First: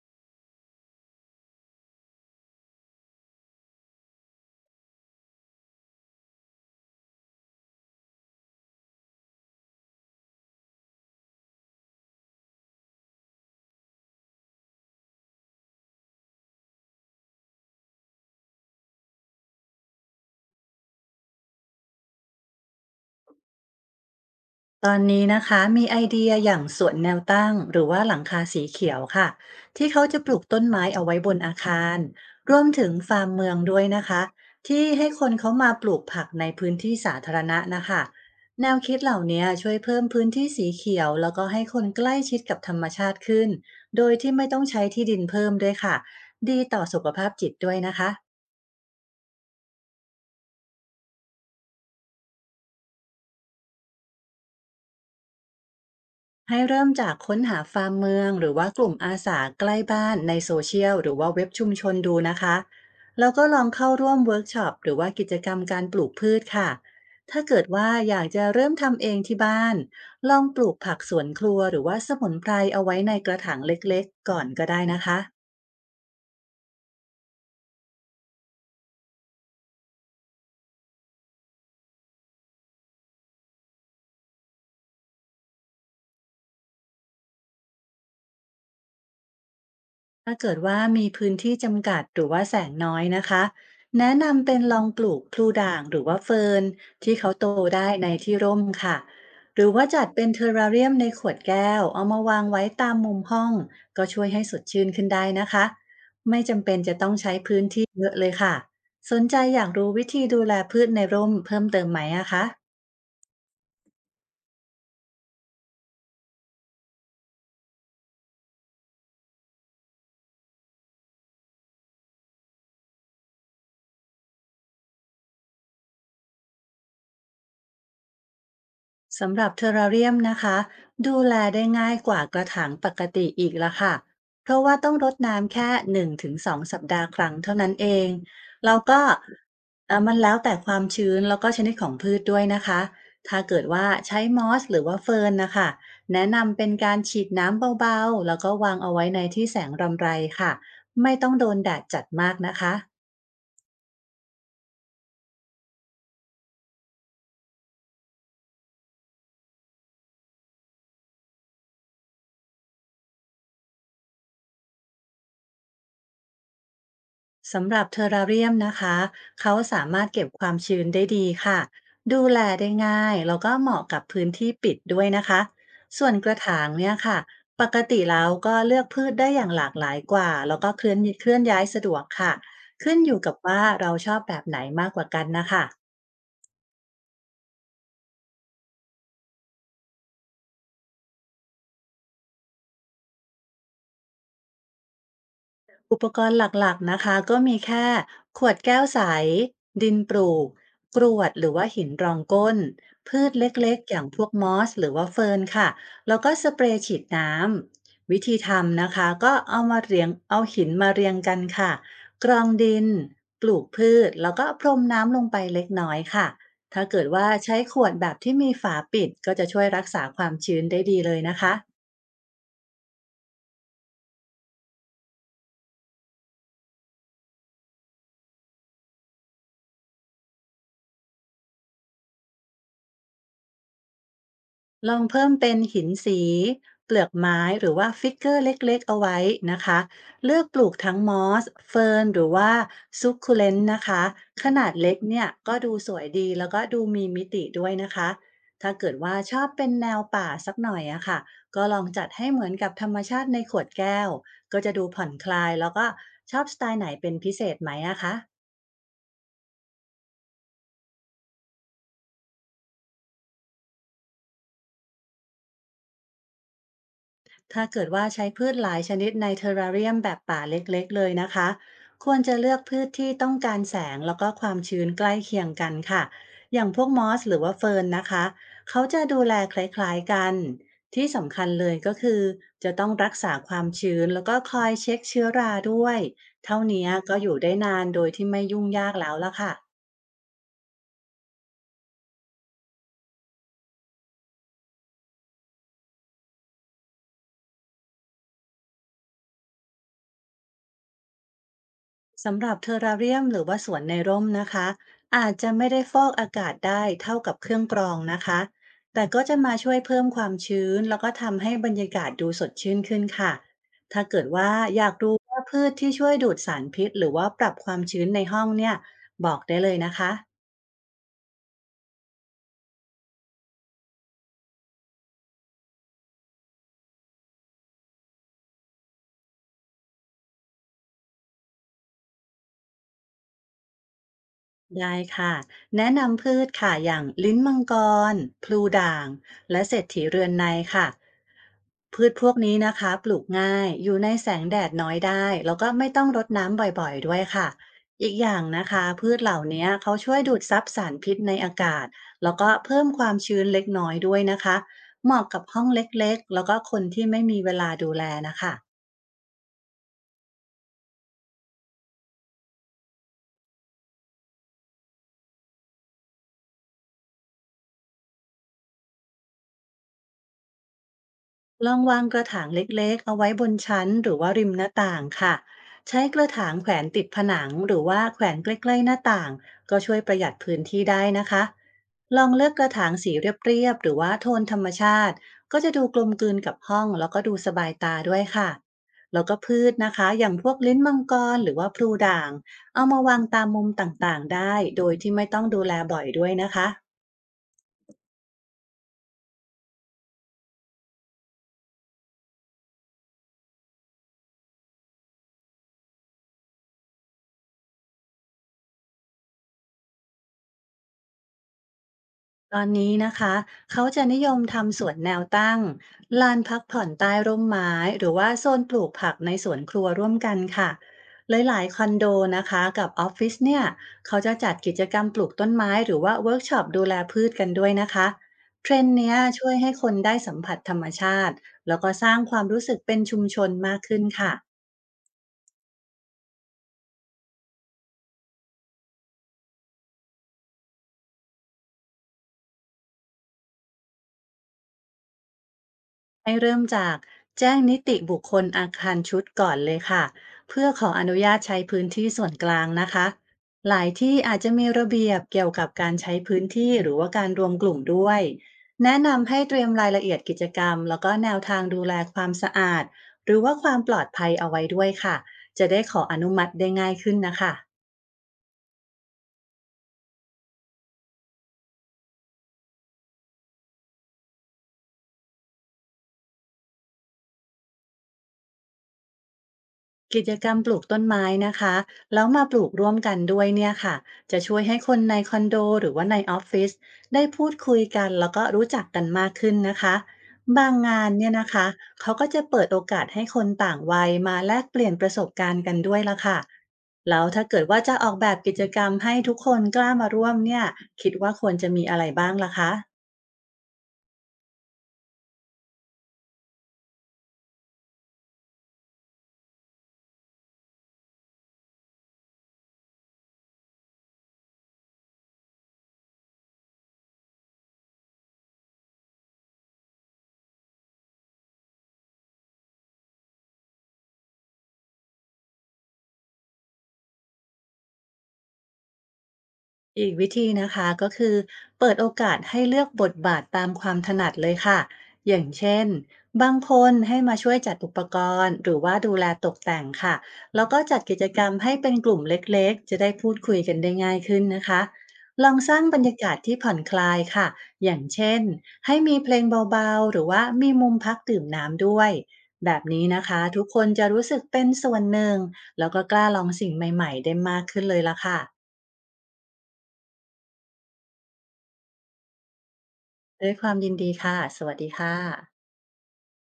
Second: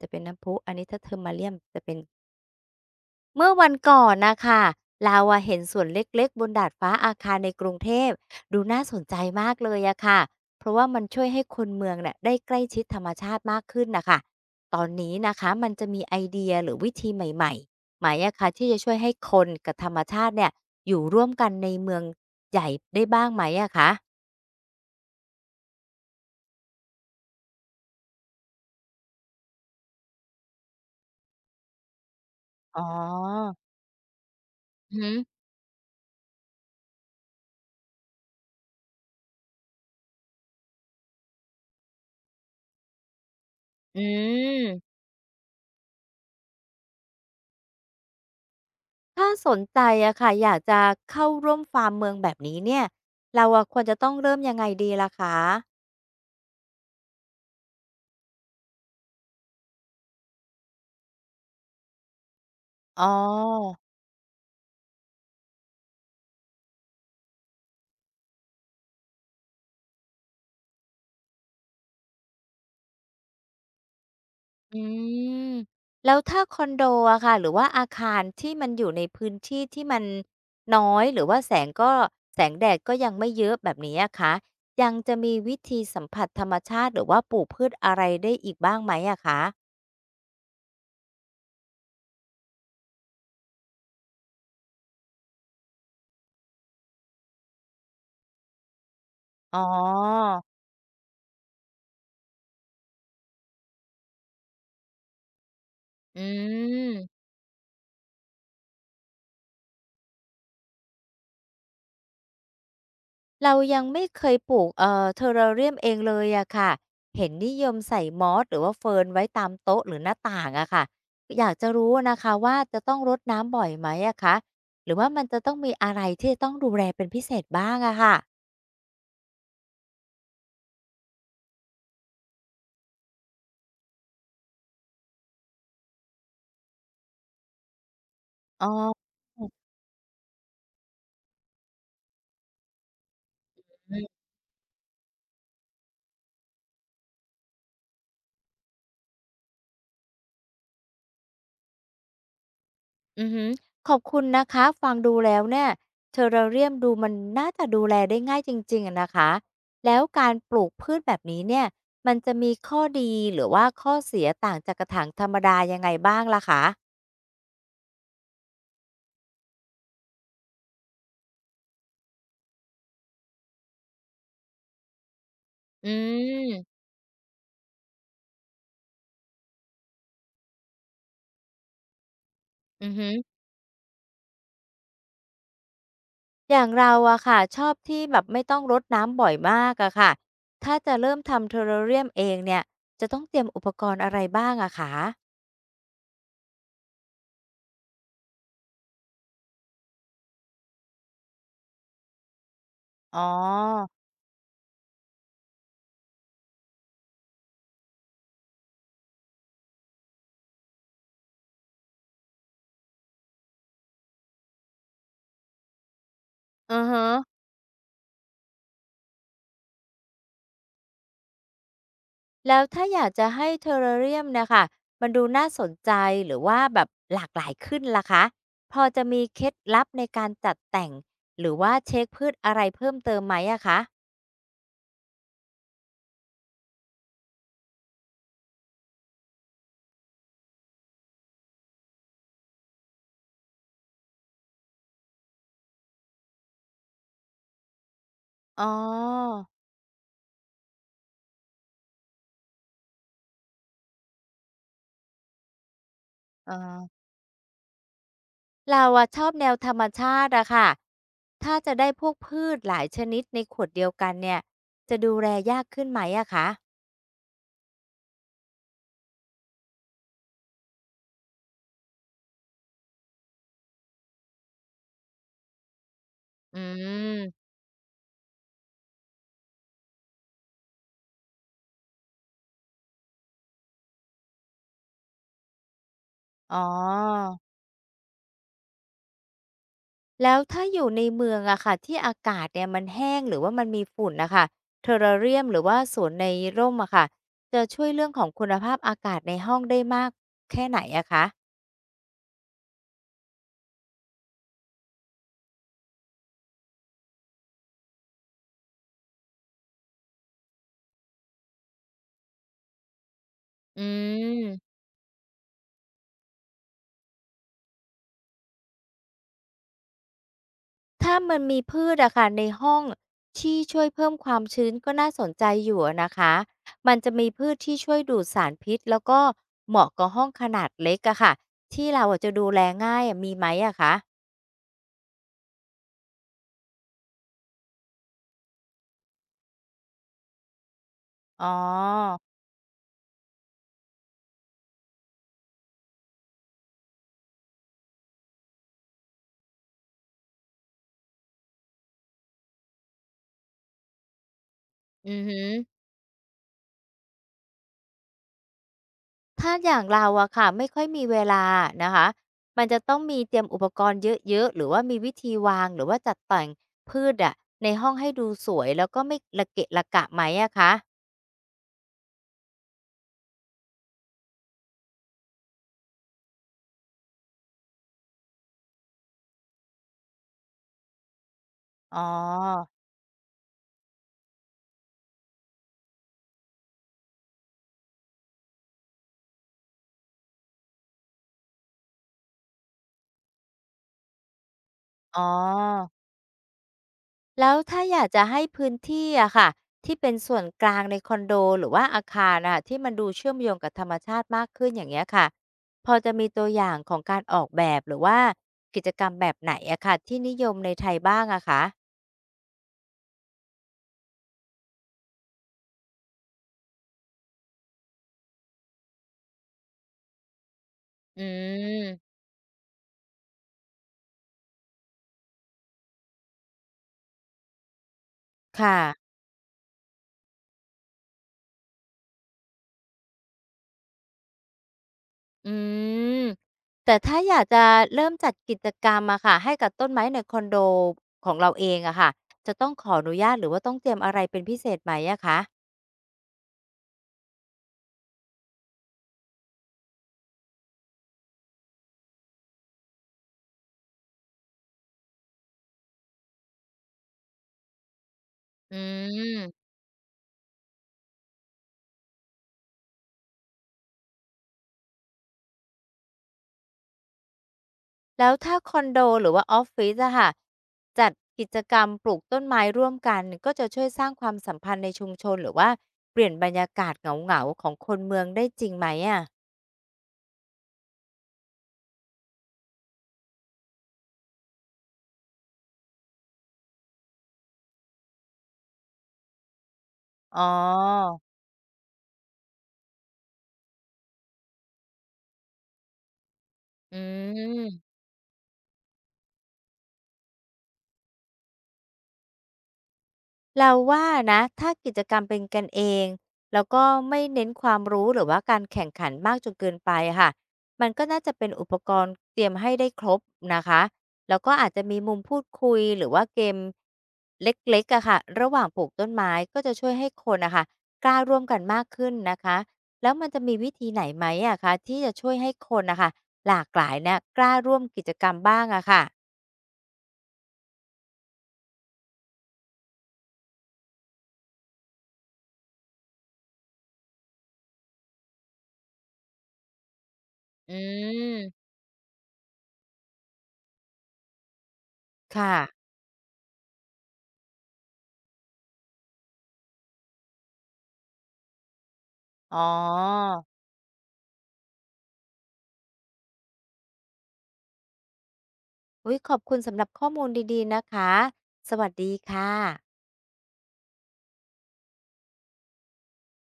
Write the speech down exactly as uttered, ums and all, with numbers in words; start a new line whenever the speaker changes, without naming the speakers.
จะเป็นน้ำพุอันนี้ถ้า ที เอช อี อาร์ เอ็ม เอ อาร์ ไอ ย เอ็ม จะเป็นเมื่อวันก่อนนะคะเราอะเห็นสวนเล็กๆบนดาดฟ้าอาคารในกรุงเทพดูน่าสนใจมากเลยอะค่ะเพราะว่ามันช่วยให้คนเมืองเนี่ยได้ใกล้ชิดธรรมชาติมากขึ้นนะคะตอนนี้นะคะมันจะมีไอเดียหรือวิธีใหม่ๆไหมอะคะที่จะช่วยให้คนกับธรรมชาติเนี่ยอยู่ร่วมกันในเมืองใหญ่ได้บ้างไหมอะคะ
ตอนนี้นะคะมีไอเดียอย่างสวนแนวตั้งหรือว่าหลังคาสีเขียวค่ะที่เขาจะปลูกต้นไม้เอาไว้บนอาคารรวม
อ๋
ถึงฟาร์มเมื
อ
องด้วยนะคะที่
อือ
ให้
ฮึ
คน
อ
เขามาปลูกผักในพื้นที่สาธารณะนะคะแนวคิดเหล่านี้ช่วยเพิ่มพื้นที่สีเขียวแล้วก็ให้คนใกล้ชิดกับธรรมชาติขึ้น
อื
โดยที่ไม่ต้องใช้
ม
ที่ดินเพิ่มด้วยค่ะดีต่อสุขภาพจิตด้วยนะคะ
ถ้าสนใจอะค่ะอยากจะเข้าร่วมฟาร์มเมืองแบบนี้เนี่ยเราอะควรจะต้องเริ่มยังไงดีล่ะคะ
ให้เริ่มจากค้นหาฟาร์มเมืองหรือว่ากลุ่มอาสาใกล้บ้านในโซเชียลหรือว่าเว็บชุมชนดูนะคะ
อ๋อ
แล้วก็ลองเข้าร่วมเวิร์กช็อปหรือว่ากิจกรรมการปลูกพืชค่ะถ้าเกิดว่าอยากจะเริ่มทำเองที่บ้านลองปลูกผักสวนครัวหรือว่าสมุนไพรเอาไว้ในกระถางเล็กๆก่อนก็ได้
อื
นะคะ
มแล้วถ้าคอนโดอะค่ะหรือว่าอาคารที่มันอยู่ในพื้นที่ที่มันน้อยหรือว่าแสงก็แสงแดดก็ยังไม่เยอะแบบนี้อะคะยังจะมีวิธีสัมผัสธรรมชาติหรือว่าปลูกพืชอะไรได้อีกบ้างไหมอะคะ
ถ้าเกิดว่ามีพื้นที่จำกัดหรือว่าแสงน้อยนะคะแนะนำเป็นลองปลูกพลูด่างหรือว่าเฟิร์นที่เขาโตได้ในที่ร่มค่ะ
อ๋อ
หรือว่าจัดเป็นเทอร์ราเรียมในขวดแก้วเอามาวางไว้ตามมุมห้องก็ช่วยให้สดชื่นขึ้นได้นะคะ
อืม
เยอะเลยค่ะสนใจอยากรู้วิธีดูแลพืชในร่มเพิ่มเติมไหมอะคะ
เรายังไม่เคยปลูกเอ่อเทอร์เรียมเองเลยอะค่ะเห็นนิยมใส่มอสหรือว่าเฟิร์นไว้ตามโต๊ะหรือหน้าต่างอะค่ะอยากจะรู้นะคะว่าจะต้องรดน้ำบ่อยไหมอะคะหรือว่ามันจะต้องมีอะไรที่จะต้องดูแลเป็นพิเศษบ้างอะค่ะ
สำหรับเทอราเรียมนะคะดูแลได้ง่ายกว่ากระถางปกติอีกละค่ะเพราะว่าต้องรดน้ำแค่หนึ่งถึงสองสองสัปดาห์ครั้งเท่านั้นเอง
อ๋อ
แล้วก็เอ่อมันแล้วแต่ความชื้นแล้วก็ชนิดของพืชด้วยนะคะถ้าเกิดว่าใช้มอสหรือว่าเฟิร์นนะคะแนะนำเป็นการฉีดน้ำเบาๆแล้วก็วางเอาไว้ในที่แสงรำไรค่ะไม่ต้องโดนแดดจัดมากนะคะ
อือหือขอบคุณนะคะฟังดูแล้วเนี่ยเทอร์เรียมดูมันน่าจะดูแลได้ง่ายจริงๆอะนะคะแล้วการปลูกพืชแบบนี้เนี่ยมันจะมีข้อดีหรือว่าข้อเสียต่างจากกระถางธรรมดายังไงบ้างล่ะคะ
สำหรับเทอราเรียมนะคะ เขาสามารถเก็บความชื้นได้ดีค่ะ ดูแลได้ง่ายแล้วก็เหมาะกับพื้นที่ปิดด้วยนะคะ
อื
ส่วนกระถาง
ม
เนี่ยค่ะ ปกติแล้วก็เลือกพืชได้อย่างหลากหลายกว่า แล้วก็เคลื่อนเคลื่อนย้ายสะดวกค่ะ
อือ
ขึ้น
ฮึ
อยู่กั
อ
บว่าเราชอบแบบไหนมากกว่ากันนะคะ
อย่างเราอะค่ะชอบที่แบบไม่ต้องรดน้ำบ่อยมากอะค่ะถ้าจะเริ่มทำเทอร์เรียมเองเนี่ยจะต้องเตรียมอุปกรณ์อะไรบ้างอะคะ
อุปกรณ์หลักๆนะคะก็มีแค่ขวดแก้วใสดินปลูกกรวดหรือว่าหินรองก้น
อ๋
พืชเล็ก
อ
ๆอย่างพวกมอสหรือว่าเฟิร์นค่ะแล้วก็สเปรย์ฉีดน้ำวิธีทำนะคะก็เอามาเรียงเอาหินมาเรียงกันค่ะกรองดินปลูกพืชแล้วก็พรมน้ำลงไปเล็กน้อยค่ะ
อ
ถ้า
อ
เกิ
ฮะ
ดว่าใช้ขวดแบบที่มีฝาปิดก็จะช่วยรักษาความชื้นได้ดีเลยนะคะ
แล้วถ้าอยากจะให้เทอร์เรียเนะค่ะมันดูน่าสนใจหรือว่าแบบหลากหลายขึ้นล่ะคะพอจะมีเคล็ดลับในการจัดแต่งหรือว่าเช็กพืชอะไรเพิ่มเติมไหมอะคะ
ลองเพิ่มเป็นหินสีเปลือกไม้หรือว่าฟิกเกอร์เล็กๆเอาไว้นะคะเลือกปลูกทั้งมอสเฟิร์นหรือว่าซุกคูเลนนะคะขนาดเล็กเนี่ยก็ดูสวยดีแล้วก็ดูมีมิติด้วยนะคะ
อ๋อ
ถ้าเกิดว่าชอบเป็นแนวป่าสักหน่อยอะค่ะก็ลองจัดให้เหมือนกับธรรมชาติในขวดแก้วก็จะดูผ่อนคลายแล้วก็ชอบ
อ
สไตล์ไหน
อ
เป็นพิเศษไหมอะคะ
เราอะชอบแนวธรรมชาติอะค่ะถ้าจะได้พวกพืชหลายชนิดในขวดเดียวกันเนี่ยจะดูแลยากขึ้นไหมอะคะ
ถ้าเกิดว่าใช้พืชหลายชนิดในเทอร์ราเรียมแบบป่าเล็กๆเลยนะคะ ควรจะเลือกพืชที่ต้องการแสงแล้วก็ความชื้นใกล้เคียงกันค่ะอ
อื
ย่างพวกมอสหรือ
ม
ว่าเฟิร์นนะคะ เขาจะดูแลคล้ายๆกัน ที่สำคัญเลยก็คือจะต้องรักษาความชื้นแล้วก็คอยเช็คเชื้อราด้วย
อ๋อ
เท่านี้ก็อยู่ได้นานโดยที่ไม่ยุ่งยากแล้วละค่ะ
แล้วถ้าอยู่ในเมืองอะค่ะที่อากาศเนี่ยมันแห้งหรือว่ามันมีฝุ่นนะค่ะ ที อี ร อาร์ เ อาร์ ไอ ยมหรือว่าสวนในร่มอะค่ะจะช่วยเรื่องของคุณภาพอากาศในห้องได้มากแค่ไหนอะคะ
สำหรับเทอร์ราเรียมหรือว่าสวนในร่มนะคะอาจจะไม่ได้ฟอกอากาศได้เท่ากับเครื่องกรองนะคะแต่ก็จะมาช่วยเพิ่มความชื้นแล้วก็ทำให้บรรยากาศดูสดชื่นขึ้นค่ะ
อื
ถ้าเกิดว่า
ม
อยากรู้ว่าพืชที่ช่วยดูดสารพิษหรือว่าปรับความชื้นในห้องเนี่ยบอกได้เลยนะคะ
ถ้ามันมีพืชอะค่ะในห้องที่ช่วยเพิ่มความชื้นก็น่าสนใจอยู่อะนะคะมันจะมีพืชที่ช่วยดูดสารพิษแล้วก็เหมาะกับห้องขนาดเล็กอะค่ะที่เราอะจะดูแลง่ายอะมีไหมอะคะ
ได้ค่ะแนะนำพืชค่ะอย่างลิ้นมังกรพลูด่างและเศรษฐีเรือนในค่ะ
อ๋
พืช
อ
พวกนี้นะคะปลูกง่ายอยู่ในแสงแดดน้อยได้แล้วก็ไม่ต้องรดน้ำบ่อยๆด้วยค่ะอีกอย่างนะคะพืชเหล่านี้เขาช่วยดูดซับสารพิษในอากาศแล้วก็เพิ่มความชื้นเล็กน้อยด้วยนะคะ
อื
เห
อ
มาะ
หื
กับ
อ
ห้องเล็กๆแล้วก็คนที่ไม่มีเวลาดูแลนะคะ
ถ้าอย่างเราอะค่ะไม่ค่อยมีเวลานะคะมันจะต้องมีเตรียมอุปกรณ์เยอะๆหรือว่ามีวิธีวางหรือว่าจัดแต่งพืชอะในห้องให้ดูสวยแล้วก็ไม่ระเกะระกะไหมอะคะ
ลองวางกระถางเล็กๆเอาไว้บนชั้นหรือว่าริมหน้าต่างค่ะใช้กระถางแขวนติดผนังหรือว่าแขวนใกล้ๆหน้าต่างก็ช่วยประหยัดพื้นที่ได้นะคะ
อ๋
ลองเลือกก
อ
ระถางสีเรียบๆหรือว่าโทนธรรมชาติก็จะดูกลมกลืนกับห้องแล้วก็ดูสบายตาด้วยค่ะ แล้วก็พืชนะคะอย่างพวกลิ้นมังกรหรือว่าพลูด่างเอามาวางตามมุมต่างๆได้โดยที่
อ๋
ไม่ต้องดูแล
อ
บ่อยด้วยนะคะ
แล้วถ้าอยากจะให้พื้นที่อะค่ะที่เป็นส่วนกลางในคอนโดหรือว่าอาคารอะที่มันดูเชื่อมโยงกับธรรมชาติมากขึ้นอย่างเงี้ยค่ะพอจะมีตัวอย่างของการออกแบบหรือว่ากิจกรรมแบบไหนอะค่ะที่นิยมในไทยบ้างอะคะ
ตอนนี้นะคะเขาจะนิยมทำสวนแนวตั้งลานพักผ่อนใต้ร่มไม้หรือว่าโซนปลูกผักในสวนครัวร่วมกันค่ะ
อื
หลายๆคอนโด
ม
นะคะกับออฟฟิศเนี่ยเขาจะจัดกิจกรรมปลูกต้นไม้หรือว่าเวิร์กช็อปดูแลพืชกันด้วยนะคะเทร
ค่ะ
นด์เนี้ยช่วยให้คนได้สัมผัสธรรมชาติแล้วก็สร้างความรู้สึกเป็นชุมชนมากขึ้นค่ะ
อืมแต่ถ้าอยากจะเริ่มจัดกิจกรรมอะค่ะให้กับต้นไม้ในคอนโดของเราเองอะค่ะจะต้องขออนุญาตหรือว่าต้องเตรียมอะไรเป็นพิเศษไหมอะคะ
ให้เริ่มจากแจ้งนิติบุคคลอาคารชุดก่อนเลยค่ะเพื่อขออนุญาตใช้พื้นที่ส่วนกลางนะคะหลายที่อาจจะมีระเบียบเกี่ยวกับการใช้พื้นที่หรือว่าการรวมกลุ่มด้วย
อื
แนะนำให้เตรี
ม
ยมรายละเอียดกิจกรรมแล้วก็แนวทางดูแลความสะอาดหรือว่าความปลอดภัยเอาไว้ด้วยค่ะจะได้ขออนุมัติได้ง่ายขึ้นนะคะ
แล้วถ้าคอนโดหรือว่าออฟฟิศอะค่ะจัดกิจกรรมปลูกต้นไม้ร่วมกันก็จะช่วยสร้างความสัมพันธ์ในชุมชนหรือว่าเปลี่ยนบรรยากาศเหงาๆของคนเมืองได้จริงไหมอะ
กิจกรรมปลูกต้นไม้นะคะแล้วมาปลูกร่วมกันด้วยเนี่ยค่ะจะช่วยให้คนในคอนโดหรือว่าในออฟฟิศได้พูดคุยกันแล้วก็รู้จักกันมากขึ้นนะคะ
อ๋อ
บางงานเนี่ยนะคะเขาก็จะเปิดโอกาสให้คนต่างวัยมาแลกเปลี่ยนประสบการณ์กันด้วยละค่ะ
อื
แล้วถ้าเกิดว่า
ม
จะออกแบบกิจกรรมให้ทุกคนกล้ามาร่วมเนี่ยคิดว่าควรจะมีอะไรบ้างล่ะคะ
เราว่านะถ้ากิจกรรมเป็นกันเองแล้วก็ไม่เน้นความรู้หรือว่าการแข่งขันมากจนเกินไปอะค่ะมันก็น่าจะเป็นอุปกรณ์เตรียมให้ได้ครบนะคะแล้วก็อาจจะมีมุมพูดคุยหรือว่าเกมเล็กๆอะค่ะระหว่างปลูกต้นไม้ก็จะช่วยให้คนอะค่ะกล้าร่วมกันมากขึ้นนะคะแล้วมันจะมีวิธีไหนไหมอะคะที่จะช่วยให้คนนะคะหลากหลายเนี่ยกล้าร่วมกิจกรรมบ้างอะค่ะ
อีกวิธีนะคะก็คือเปิดโอกาสให้เลือกบทบาทตามความถนัดเลยค่ะอย่างเช่นบางคนให้มาช่วยจัดอุปกรณ์หรือว่าดูแลตกแต่งค่ะแล้ว
อื
ก็จัดกิจกรรม
ม
ให้เป็นกลุ่มเล็กๆจะได้พูดคุยกันได้ง่ายขึ้นนะคะล
ค่ะ
องสร้างบรรยากาศที่ผ่อนคลายค่ะอย่างเช่นให้มีเพลงเบาๆหรือว่ามีมุมพักดื่มน้ำด้วย
อ๋อ
แบบนี้นะคะทุกคนจะรู้สึกเป็นส่วนหนึ่งแล้วก็กล้าลองสิ่งใหม่ๆได้มากขึ้นเลยละค่ะ
อุ๊ยขอบคุณสำหรับข้อมูลดีๆนะคะ สวัสดีค่ะ
ด้วยความยินดีค่ะ สวัสดีค่ะ